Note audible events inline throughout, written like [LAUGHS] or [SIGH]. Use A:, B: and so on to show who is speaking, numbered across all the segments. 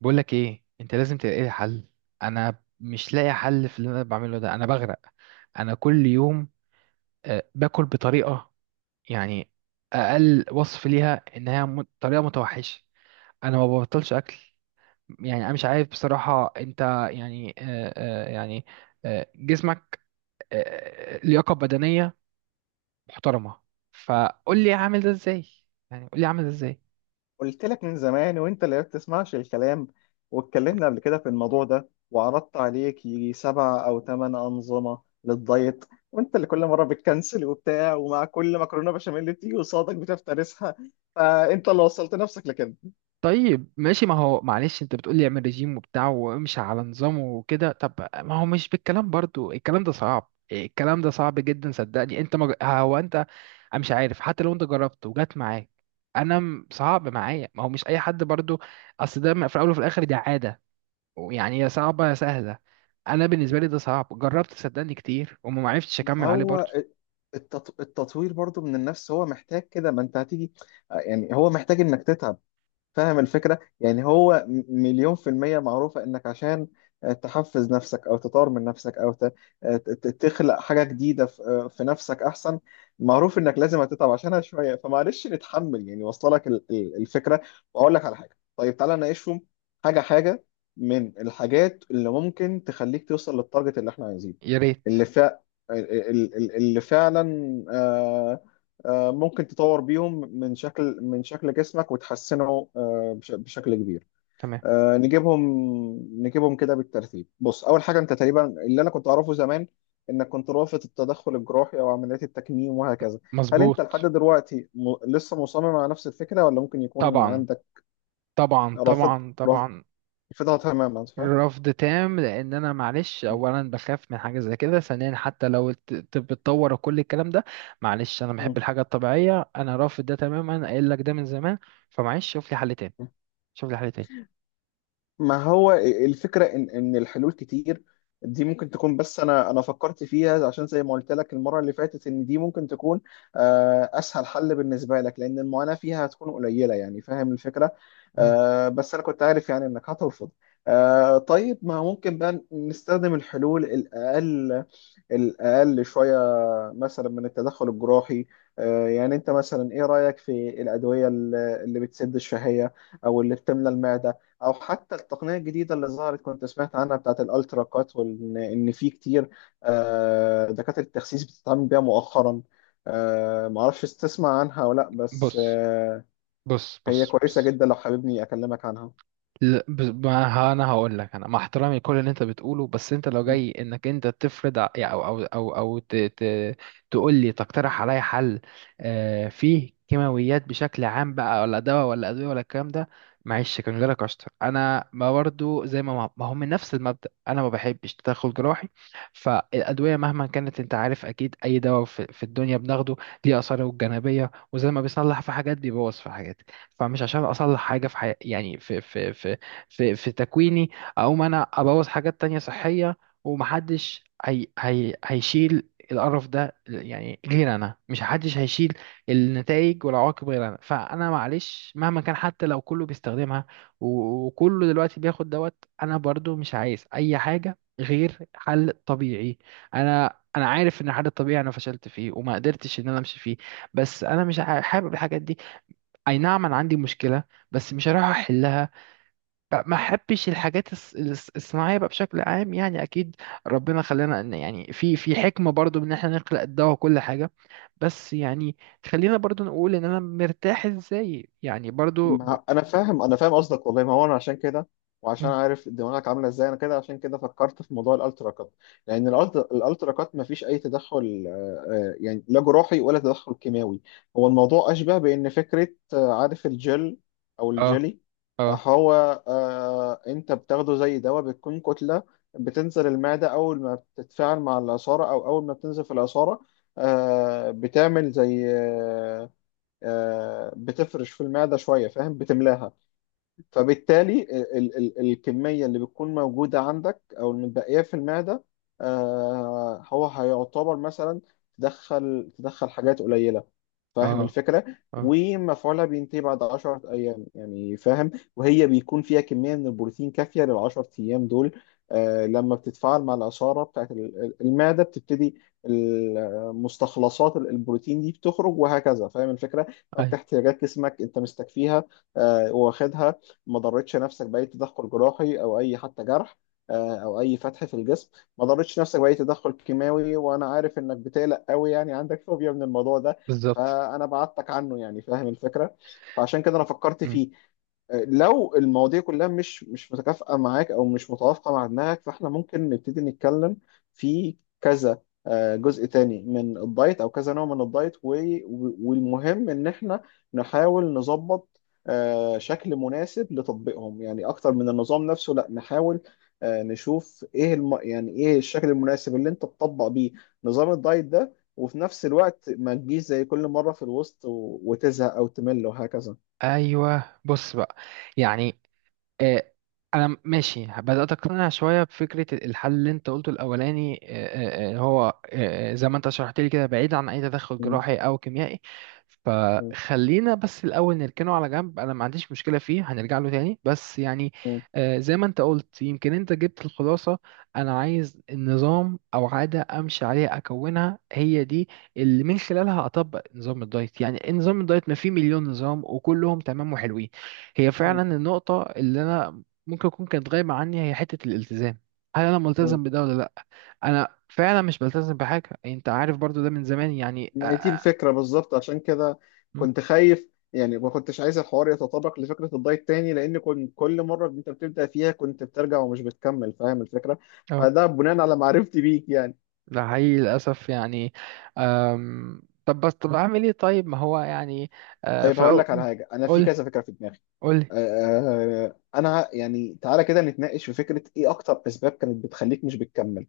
A: بقول لك ايه، انت لازم تلاقي لي حل. انا مش لاقي حل في اللي انا بعمله ده، انا بغرق. انا كل يوم باكل بطريقه، يعني اقل وصف ليها انها طريقه متوحشه. انا ما ببطلش اكل. يعني انا مش عارف بصراحه، انت يعني جسمك آه، لياقه بدنيه محترمه. فقول لي اعمل ده ازاي. يعني قول لي اعمل ده ازاي.
B: قلت لك من زمان وانت اللي ما بتسمعش الكلام. واتكلمنا قبل كده في الموضوع ده وعرضت عليك يجي 7 او 8 انظمه للدايت، وانت اللي كل مره بتكنسل وبتاع، ومع كل مكرونه بشاميل اللي بتيجي قصادك بتفترسها، فانت اللي وصلت نفسك لكده.
A: طيب ماشي، ما هو معلش، انت بتقولي اعمل ريجيم وبتاع وامشي على نظامه وكده. طب ما هو مش بالكلام برضو، الكلام ده صعب، الكلام ده صعب جدا صدقني. انت هو انت. انا مش عارف، حتى لو انت جربت وجات معاك، انا صعب معايا، ما هو مش اي حد برضو. اصل ده في الاول وفي الاخر دي عادة، يعني يا صعبة يا سهلة. انا بالنسبة لي ده صعب، جربت صدقني كتير وما عرفتش
B: ما
A: اكمل عليه
B: هو
A: برضو.
B: التطوير برضو من النفس، هو محتاج كده، ما انت هتيجي يعني، هو محتاج انك تتعب، فاهم الفكرة؟ يعني هو مليون في المية معروفة، انك عشان تحفز نفسك او تطور من نفسك او تخلق حاجة جديدة في نفسك احسن. معروف انك لازم هتتعب عشانها شوية، فمعلش نتحمل، يعني واصله لك الفكرة. واقول لك على حاجة، طيب تعالى نناقشهم حاجة حاجة، من الحاجات اللي ممكن تخليك توصل للتارجت اللي احنا عايزينه،
A: يا ريت.
B: اللي فا ال- ال- ال- اللي فعلا ممكن تطور بيهم من شكل من شكل جسمك وتحسنه بشكل كبير.
A: تمام.
B: نجيبهم، نجيبهم كده بالترتيب. بص، اول حاجه، انت تقريبا اللي انا كنت اعرفه زمان انك كنت رافض التدخل الجراحي او عمليات التكميم وهكذا. هل انت لحد
A: مظبوط.
B: دلوقتي لسه مصمم على نفس الفكره، ولا ممكن يكون
A: طبعا،
B: عندك؟
A: طبعا،
B: رافض،
A: طبعا، طبعا.
B: رافضها تماما، صح؟
A: رفض تام، لان انا معلش، اولا بخاف من حاجه زي كده، ثانيا حتى لو الطب اتطور وكل الكلام ده، معلش انا
B: م-
A: بحب الحاجه الطبيعيه، انا رافض ده تماما، قايل لك ده من زمان. فمعلش شوف لي حل تاني.
B: م-
A: شوف لي حل تاني.
B: ما هو الفكرة إن الحلول كتير، دي ممكن تكون، بس أنا فكرت فيها عشان زي ما قلت لك المرة اللي فاتت إن دي ممكن تكون أسهل حل بالنسبة لك، لأن المعاناة فيها هتكون قليلة، يعني فاهم الفكرة.
A: مم.
B: بس أنا كنت عارف يعني إنك هترفض. طيب، ما ممكن بقى نستخدم الحلول الأقل، الأقل شوية، مثلا من التدخل الجراحي. يعني انت مثلا ايه رأيك في الأدوية اللي بتسد الشهية، او اللي بتملى المعدة، او حتى التقنية الجديدة اللي ظهرت كنت سمعت عنها بتاعت الالترا كات، وان في كتير دكاترة التخسيس بتتعامل بيها مؤخرا. معرفش تسمع عنها ولا لا، بس
A: بص، بص،
B: هي
A: بص،
B: كويسة
A: بص.
B: جدا لو حاببني اكلمك عنها.
A: لا، بس- ما ها- انا هقول لك، انا مع احترامي كل اللي انت بتقوله، بس انت لو جاي انك انت تفرض يعني تقول لي، تقترح عليا حل. فيه كيماويات بشكل عام بقى، ولا دواء ولا ادويه ولا الكلام ده، معلش كان جالك اشطر، انا ما برضو زي ما هو من نفس المبدأ، انا ما بحبش تدخل جراحي. فالادويه مهما كانت، انت عارف اكيد اي دواء في الدنيا بناخده ليه اثاره الجانبيه، وزي ما بيصلح في حاجات بيبوظ في حاجات. فمش عشان اصلح حاجه في يعني في تكويني، اقوم انا ابوظ حاجات تانية صحية. ومحدش هي هيشيل القرف ده يعني غير انا، مش محدش هيشيل النتائج والعواقب غير انا. فانا معلش مهما كان، حتى لو كله بيستخدمها وكله دلوقتي بياخد دوت، انا برضو مش عايز اي حاجة غير حل طبيعي. انا عارف ان الحل الطبيعي انا فشلت فيه وما قدرتش ان انا امشي فيه، بس انا مش حابب الحاجات دي. اي نعم انا عندي مشكلة، بس مش هروح احلها بقى، ما احبش الحاجات الصناعيه بقى بشكل عام، يعني اكيد ربنا خلانا ان يعني في حكمه برضو ان احنا نخلق الدواء وكل حاجه، بس يعني خلينا برضو نقول ان انا مرتاح ازاي يعني برضو.
B: ما انا فاهم، انا فاهم قصدك والله، ما هو انا عشان كده،
A: م-
B: وعشان عارف دماغك عامله ازاي انا كده، عشان كده فكرت في موضوع الالترا كات، لان الألترا كات ما فيش اي تدخل، يعني لا جراحي ولا تدخل كيماوي. هو الموضوع اشبه بان فكره، عارف الجل او
A: اه،
B: الجلي.
A: اه،
B: هو انت بتاخده زي دواء، بتكون كتله بتنزل المعده، اول ما بتتفاعل مع العصاره او اول ما بتنزل في العصاره بتعمل زي بتفرش في المعدة شوية، فاهم، بتملاها. فبالتالي ال ال الكمية اللي بتكون موجودة عندك أو المتبقية في المعدة، هو هيعتبر مثلا تدخل حاجات قليلة، فاهم
A: اه،
B: الفكرة.
A: اه.
B: ومفعولها بينتهي بعد 10 أيام يعني، فاهم، وهي بيكون فيها كمية من البروتين كافية لل 10 أيام دول. لما بتتفاعل مع العصارة بتاعت المعدة، بتبتدي المستخلصات البروتين دي بتخرج، وهكذا فاهم الفكرة.
A: اي
B: فأنت احتياجات جسمك أنت مستكفيها، واخدها، ما ضرتش نفسك باي تدخل جراحي او اي حتى جرح، او اي فتح في الجسم، ما ضرتش نفسك باي تدخل كيماوي، وانا عارف انك بتقلق قوي، يعني عندك فوبيا من الموضوع ده،
A: بالظبط.
B: فانا بعدتك عنه، يعني فاهم الفكره، فعشان كده انا فكرت
A: م.
B: فيه. لو المواضيع كلها مش متكافئة معاك أو مش متوافقة مع دماغك، فإحنا ممكن نبتدي نتكلم في كذا جزء تاني من الدايت أو كذا نوع من الدايت، والمهم إن إحنا نحاول نظبط شكل مناسب لتطبيقهم، يعني اكتر من النظام نفسه، لا نحاول نشوف ايه يعني ايه الشكل المناسب اللي انت تطبق بيه نظام الدايت ده، وفي نفس الوقت ما تجيش زي كل مرة في الوسط وتزهق او تمل وهكذا.
A: ايوه بص بقى، يعني آه، انا ماشي، بدات اقتنع شويه بفكره الحل اللي انت قلته الاولاني. هو زي ما انت شرحت لي كده، بعيد عن اي تدخل
B: م-
A: جراحي او كيميائي.
B: م-
A: فخلينا بس الاول نركنه على جنب، انا ما عنديش مشكله فيه، هنرجع له تاني بس يعني.
B: م-
A: زي ما انت قلت، يمكن انت جبت الخلاصه. انا عايز نظام او عاده امشي عليها، اكونها هي دي اللي من خلالها اطبق نظام الدايت. يعني نظام الدايت ما فيه مليون نظام، وكلهم تمام وحلوين. هي
B: م-
A: فعلا النقطة اللي أنا ممكن أكون كانت غايبة عني، هي حتة الالتزام. هل أنا
B: م.
A: ملتزم بده ولا لأ؟ أنا فعلا مش بلتزم بحاجة، يعني أنت عارف برضو ده من زمان يعني
B: ما هي دي الفكرة بالظبط، عشان كده
A: م؟
B: كنت خايف، يعني ما كنتش عايز الحوار يتطرق لفكرة الدايت تاني، لأن كنت كل مرة أنت بتبدأ فيها كنت بترجع ومش بتكمل، فاهم الفكرة؟
A: أه،
B: فده بناء على معرفتي بيك يعني.
A: ده حقيقي للأسف يعني. طب بس، طب أعمل إيه؟ طيب ما هو يعني في
B: طيب هقول
A: الأول
B: لك على حاجة، أنا في
A: قول،
B: كذا فكرة في دماغي.
A: قول.
B: آه، أنا يعني تعالى كده نتناقش في فكرة، إيه أكتر أسباب كانت بتخليك مش بتكمل،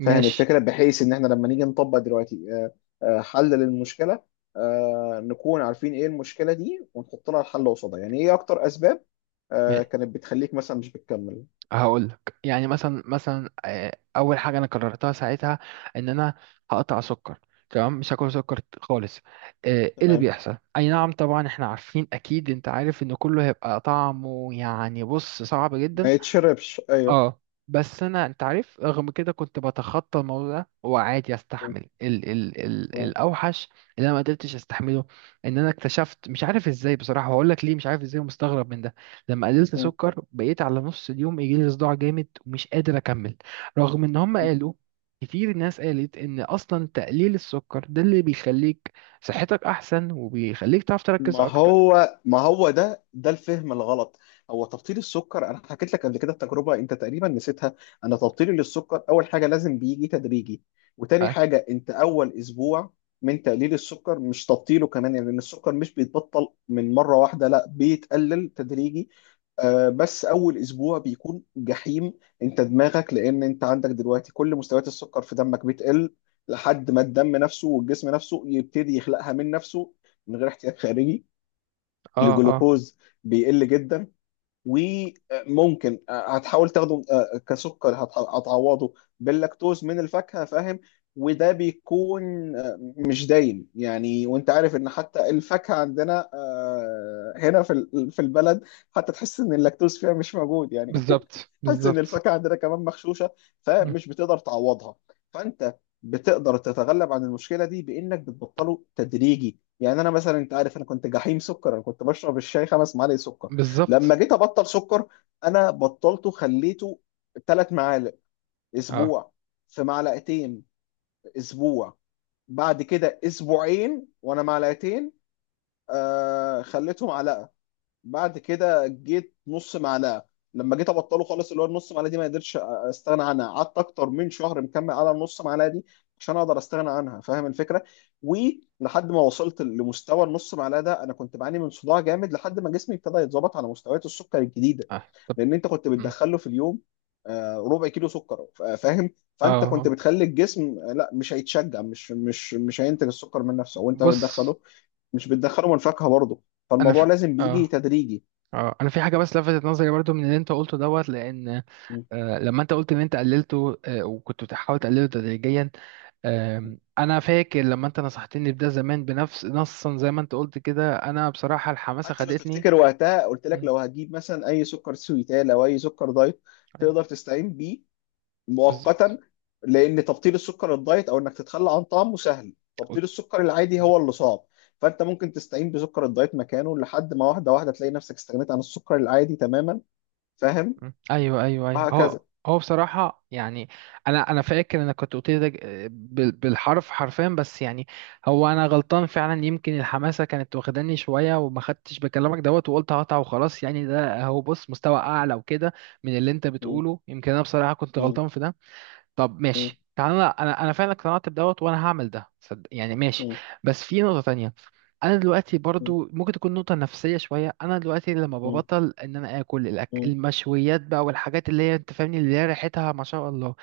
B: فاهم
A: ماشي.
B: الفكرة، بحيث إن إحنا لما نيجي نطبق دلوقتي حل للمشكلة، نكون عارفين إيه المشكلة دي، ونحط لها الحل قصادها. يعني إيه أكتر أسباب كانت بتخليك مثلا مش بتكمل.
A: هقول لك، يعني مثلا اول حاجه انا قررتها ساعتها ان انا هقطع سكر. تمام مش هاكل سكر خالص. ايه اللي
B: تمام،
A: بيحصل؟ اي نعم طبعا احنا عارفين، اكيد انت عارف ان كله هيبقى طعمه يعني بص صعب
B: ما
A: جدا.
B: يتشربش، أيوه.
A: اه، بس انا، انت عارف، رغم كده كنت بتخطى الموضوع ده وعادي
B: م.
A: استحمل ال ال ال
B: تمام.
A: الاوحش. اللي انا ما قدرتش استحمله ان انا اكتشفت، مش عارف ازاي بصراحه، هقول لك ليه. مش عارف ازاي، ومستغرب من ده. لما قللت سكر بقيت على نص اليوم يجي لي صداع جامد، ومش قادر اكمل، رغم ان هم
B: م.
A: قالوا، كتير ناس قالت ان اصلا تقليل السكر ده اللي بيخليك صحتك احسن، وبيخليك تعرف تركز
B: ما
A: اكتر.
B: هو، ما هو ده الفهم الغلط. هو تبطيل السكر انا حكيت لك قبل كده التجربه، انت تقريبا نسيتها. انا تبطيلي للسكر، اول حاجه لازم بيجي تدريجي، وتاني
A: اه.
B: حاجه انت اول اسبوع من تقليل السكر مش تبطيله كمان، يعني لان السكر مش بيتبطل من مره واحده، لا بيتقلل تدريجي. بس اول اسبوع بيكون جحيم، انت دماغك، لان انت عندك دلوقتي كل مستويات السكر في دمك بتقل، لحد ما الدم نفسه والجسم نفسه يبتدي يخلقها من نفسه، من غير احتياج خارجي.
A: اه، آه.
B: الجلوكوز بيقل جدا. وممكن هتحاول تاخده كسكر، هتعوضه باللاكتوز من الفاكهة، فاهم. وده بيكون مش دايم يعني، وانت عارف ان حتى الفاكهة عندنا هنا في في البلد، حتى تحس ان اللاكتوز فيها مش موجود يعني. [LAUGHS]
A: بالظبط،
B: حاسس ان
A: بالظبط.
B: الفاكهه عندنا كمان مغشوشه،
A: مم.
B: فمش بتقدر تعوضها. فانت بتقدر تتغلب عن المشكله دي بانك بتبطله تدريجي. يعني انا مثلا، انت عارف انا كنت جحيم سكر، انا كنت بشرب الشاي 5 معالق سكر.
A: بالظبط.
B: لما جيت ابطل سكر، انا بطلته، خليته 3 معالق
A: اه،
B: اسبوع، في معلقتين اسبوع، بعد كده اسبوعين وانا معلقتين، خليتهم على، بعد كده جيت نص معلقه. لما جيت ابطله خالص اللي هو النص معلقه دي ما قدرتش استغنى عنها، قعدت اكتر من شهر مكمل على النص معلقه دي عشان اقدر استغنى عنها، فاهم الفكره. ولحد ما وصلت لمستوى النص معلقه ده انا كنت بعاني من صداع جامد، لحد ما جسمي ابتدى يتظبط على مستويات السكر الجديده.
A: اه، طب.
B: لان انت كنت
A: مم.
B: بتدخله في اليوم ربع كيلو سكر، فاهم.
A: اه،
B: فانت كنت
A: آه.
B: بتخلي الجسم لا، مش هيتشجع مش مش مش هينتج السكر من نفسه وانت
A: بص.
B: بتدخله، مش بتدخله من فاكهه برضه.
A: انا
B: فالموضوع
A: في
B: لازم بيجي
A: اه
B: تدريجي.
A: اه انا في حاجه بس لفتت نظري برضو من اللي انت قلته دوت، لان
B: مم.
A: لما انت قلت ان انت قللته، وكنت بتحاول تقلله تدريجيا، انا فاكر لما انت نصحتني بده زمان بنفس نصا زي ما انت قلت كده، انا بصراحه الحماسه
B: حتى لو
A: خدتني.
B: تفتكر وقتها قلت لك
A: مم.
B: لو هتجيب مثلا اي سكر سويتال او اي سكر دايت
A: أيوة.
B: تقدر تستعين بيه
A: بالظبط.
B: مؤقتا، لان تبطيل السكر الدايت او انك تتخلى عن طعمه سهل، تبطيل السكر العادي هو اللي صعب. فانت ممكن تستعين بسكر الدايت مكانه لحد ما، واحده واحده تلاقي نفسك استغنيت عن السكر العادي تماما، فاهم.
A: مم. ايوه، ايوه، ايوه.
B: وهكذا.
A: هو هو بصراحه يعني، انا فاكر انا كنت قلت لي ده بالحرف حرفيا، بس يعني هو انا غلطان فعلا، يمكن الحماسه كانت واخداني شويه، وما خدتش بكلامك دوت وقلت هقطع وخلاص، يعني ده هو، بص مستوى اعلى وكده من اللي انت
B: مم.
A: بتقوله. يمكن انا بصراحه كنت
B: مم.
A: غلطان في ده. طب
B: مم.
A: ماشي، تعالى انا انا أنا فعلا اقتنعت بدوت، وانا هعمل ده صدق يعني، ماشي.
B: مم.
A: بس في نقطة تانية، انا دلوقتي
B: مم.
A: برضو، ممكن تكون نقطة نفسية شوية، انا دلوقتي لما
B: مم.
A: ببطل ان انا اكل
B: مم.
A: المشويات بقى، والحاجات اللي هي انت فاهمني، اللي هي ريحتها ما شاء الله،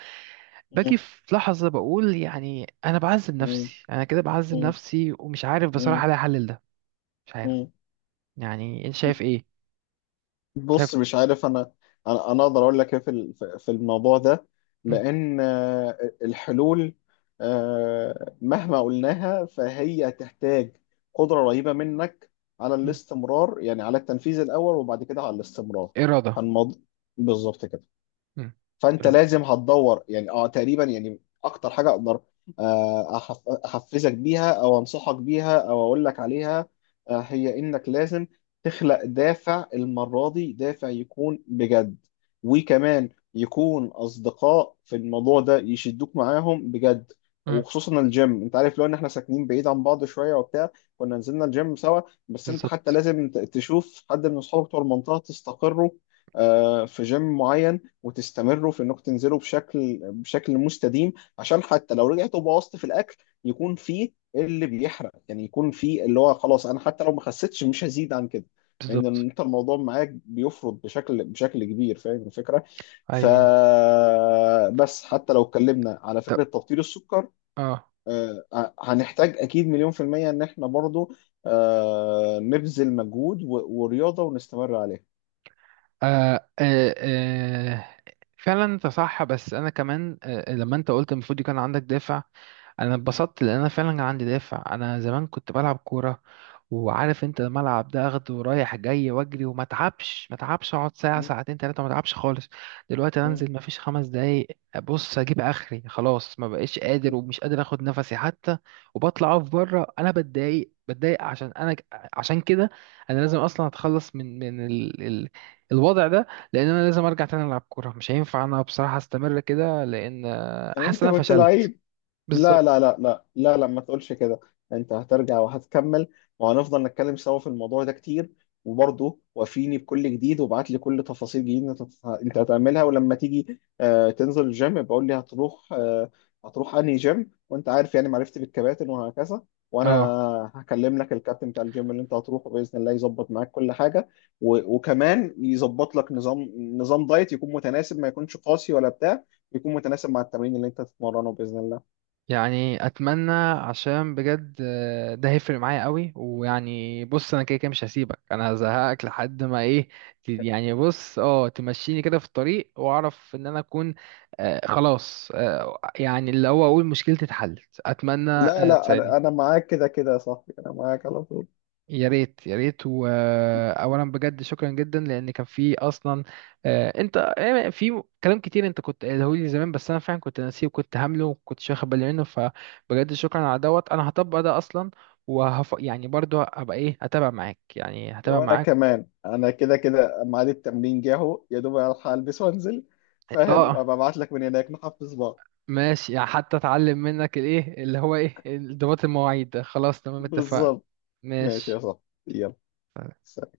A: باجي في لحظة بقول يعني انا بعذب
B: مم.
A: نفسي، انا كده بعذب
B: مم.
A: نفسي، ومش عارف بصراحة الاقي حل لده. مش عارف، يعني انت
B: مم.
A: شايف ايه؟ شايف.
B: بص، مش عارف. انا انا أنا اقدر اقول لك ايه في في الموضوع ده،
A: مم.
B: لان الحلول مهما قلناها فهي تحتاج قدرة رهيبة منك على
A: مم.
B: الاستمرار، يعني على التنفيذ الاول وبعد كده على الاستمرار.
A: إرادة.
B: فالموضوع بالظبط كده.
A: مم.
B: فانت
A: إرادة.
B: لازم هتدور، يعني اه تقريبا، يعني اكتر حاجه اقدر احفزك بيها او انصحك بيها او اقول لك عليها، هي انك لازم تخلق دافع المره دي، دافع يكون بجد، وكمان يكون اصدقاء في الموضوع ده يشدوك معاهم بجد.
A: مم.
B: وخصوصا الجيم، انت عارف لو ان احنا ساكنين بعيد عن بعض شويه وبتاع كنا نزلنا الجيم سوا، بس انت حتى
A: بالظبط،
B: لازم تشوف حد من اصحابك بتوع المنطقه تستقروا في جيم معين، وتستمروا في انكم تنزلوا بشكل مستديم، عشان حتى لو رجعتوا بوظت في الاكل يكون فيه اللي بيحرق، يعني يكون فيه اللي هو خلاص انا حتى لو ما خسيتش مش هزيد عن كده، لان
A: بالظبط.
B: يعني انت الموضوع معاك بيفرض بشكل كبير، فاهم الفكره. ف
A: ايوه
B: بس حتى لو اتكلمنا على
A: طب.
B: فكره تبطيل السكر
A: اه،
B: آه، هنحتاج اكيد مليون في الميه ان احنا برضو نبذل مجهود ورياضه ونستمر عليها.
A: آه، آه، آه. فعلا انت صح، بس انا كمان لما انت قلت المفروض يكون عندك دافع، انا اتبسطت لان انا فعلا عندي دافع. انا زمان كنت بلعب كوره، وعارف انت، الملعب ده اخده رايح جاي واجري وما اتعبش، ما اتعبش، اقعد ساعه،
B: م-
A: ساعتين، 3، ما اتعبش خالص. دلوقتي أنا
B: م.
A: انزل ما فيش 5 دقايق، ابص اجيب اخري، خلاص ما بقيش قادر، ومش قادر اخد نفسي حتى. وبطلع اقف بره، انا بتضايق، بتضايق عشان انا، عشان كده انا لازم اصلا اتخلص من الوضع ده. لان انا لازم ارجع تاني العب كوره، مش هينفع انا بصراحه استمر كده، لان حاسس ان
B: وانت
A: انا
B: كنت
A: فشلت.
B: لعيب. لا
A: بالظبط.
B: لا لا لا لا لا، ما تقولش كده، انت هترجع وهتكمل، وهنفضل نتكلم سوا في الموضوع ده كتير. وبرضه وافيني بكل جديد، وابعت لي كل تفاصيل جديدة انت هتعملها، ولما تيجي تنزل الجيم بقول لي هتروح هتروح انهي جيم، وانت عارف يعني معرفتي بالكباتن وهكذا. وانا
A: اه،
B: هكلم لك الكابتن بتاع الجيم اللي انت هتروحه باذن الله يظبط معاك كل حاجه، وكمان يظبط لك نظام دايت يكون متناسب، ما يكونش قاسي ولا بتاع، يكون متناسب مع التمرين اللي انت تتمرنه باذن الله.
A: يعني اتمنى، عشان بجد ده هيفرق معايا قوي، ويعني بص انا كده كده مش هسيبك، انا هزهقك لحد ما ايه يعني، بص اه، تمشيني كده في الطريق، واعرف ان انا اكون خلاص، يعني اللي هو اقول مشكلتي اتحلت. اتمنى
B: لا لا،
A: تساعدني.
B: انا معاك كده كده يا صاحبي، انا معاك على طول.
A: يا ريت، يا ريت. واولا بجد شكرا جدا، لان كان في اصلا انت في كلام كتير انت كنت قايله لي زمان، بس انا فعلا كنت ناسيه وكنت هامله وكنتش واخد بالي منه، فبجد شكرا على دوت. انا هطبق ده اصلا، يعني برضو هبقى ايه، هتابع معاك يعني، هتابع
B: وانا
A: معاك.
B: كمان انا كده كده ميعاد التمرين جه اهو، يا دوب الحق البس وانزل، فاهم،
A: اه،
B: وابقى ابعت لك من هناك نحفز بعض.
A: ماشي، يعني حتى اتعلم منك الايه اللي هو ايه، انضباط المواعيد ده. خلاص تمام، اتفقنا.
B: بالظبط. ماشي يا
A: ماشي.
B: صاحبي. يلا، سلام.